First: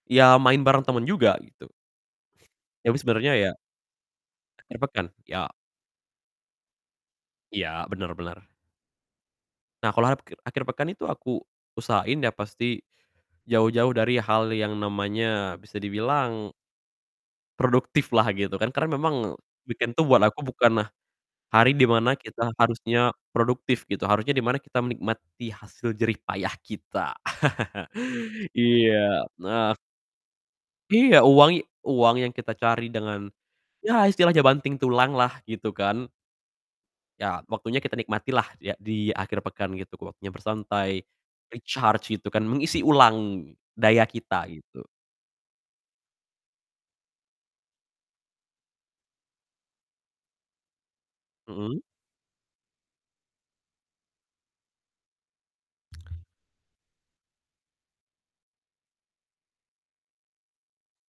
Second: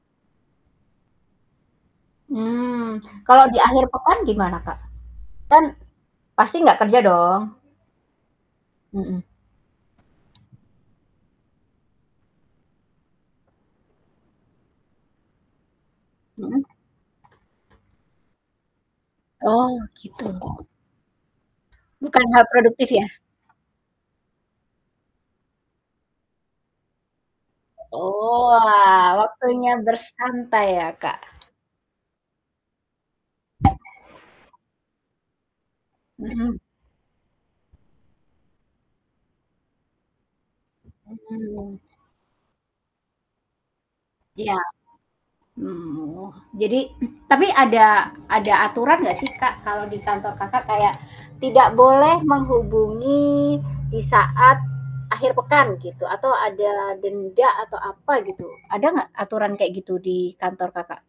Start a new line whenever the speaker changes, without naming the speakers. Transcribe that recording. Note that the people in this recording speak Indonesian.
Iya, main bareng temen juga gitu. Tapi
Mmm.
sebenernya
Kalau
ya,
di akhir pekan gimana,
akhir
Kak?
pekan, iya.
Kan pasti nggak kerja dong.
Iya, bener bener.
Mhm.
Nah, kalo apkir akhir pekan itu aku usahain ya pasti, jauh-jauh dari hal yang namanya bisa dibilang
Mhm?
produktiflah gitu kan, karena memang
Oh,
weekend tuh buat
gitu.
aku bukanlah, hari di mana
Bukannya
kita
produktif ya?
harusnya produktif gitu, harusnya di mana kita menikmati hasil jerih payah kita.
Oh, ah
Iya. Nah
waktunya bersantai ya, Kak?
Iya, uang i uang yang kita cari dengan, ya istilahnya banting tulanglah gitu kan.
Mhm.
Ya waktunya kita nikmatilah dia di akhir pekan gitu, waktunya bersantai,
Mmm.
recharge gitu kan, mengisi ulang daya kita,
Iya.
gitu.
Mhm mhm, oh jadi tapi ada ada aturan nggak sih Kak, kalau di kantor Kakak kayak tidak
Mhm?
boleh menghubungi di saat akhir pekan gitu, atau ada denda, atau apa, gitu? Ada nggak aturan kayak gitu di kantor, Kakak?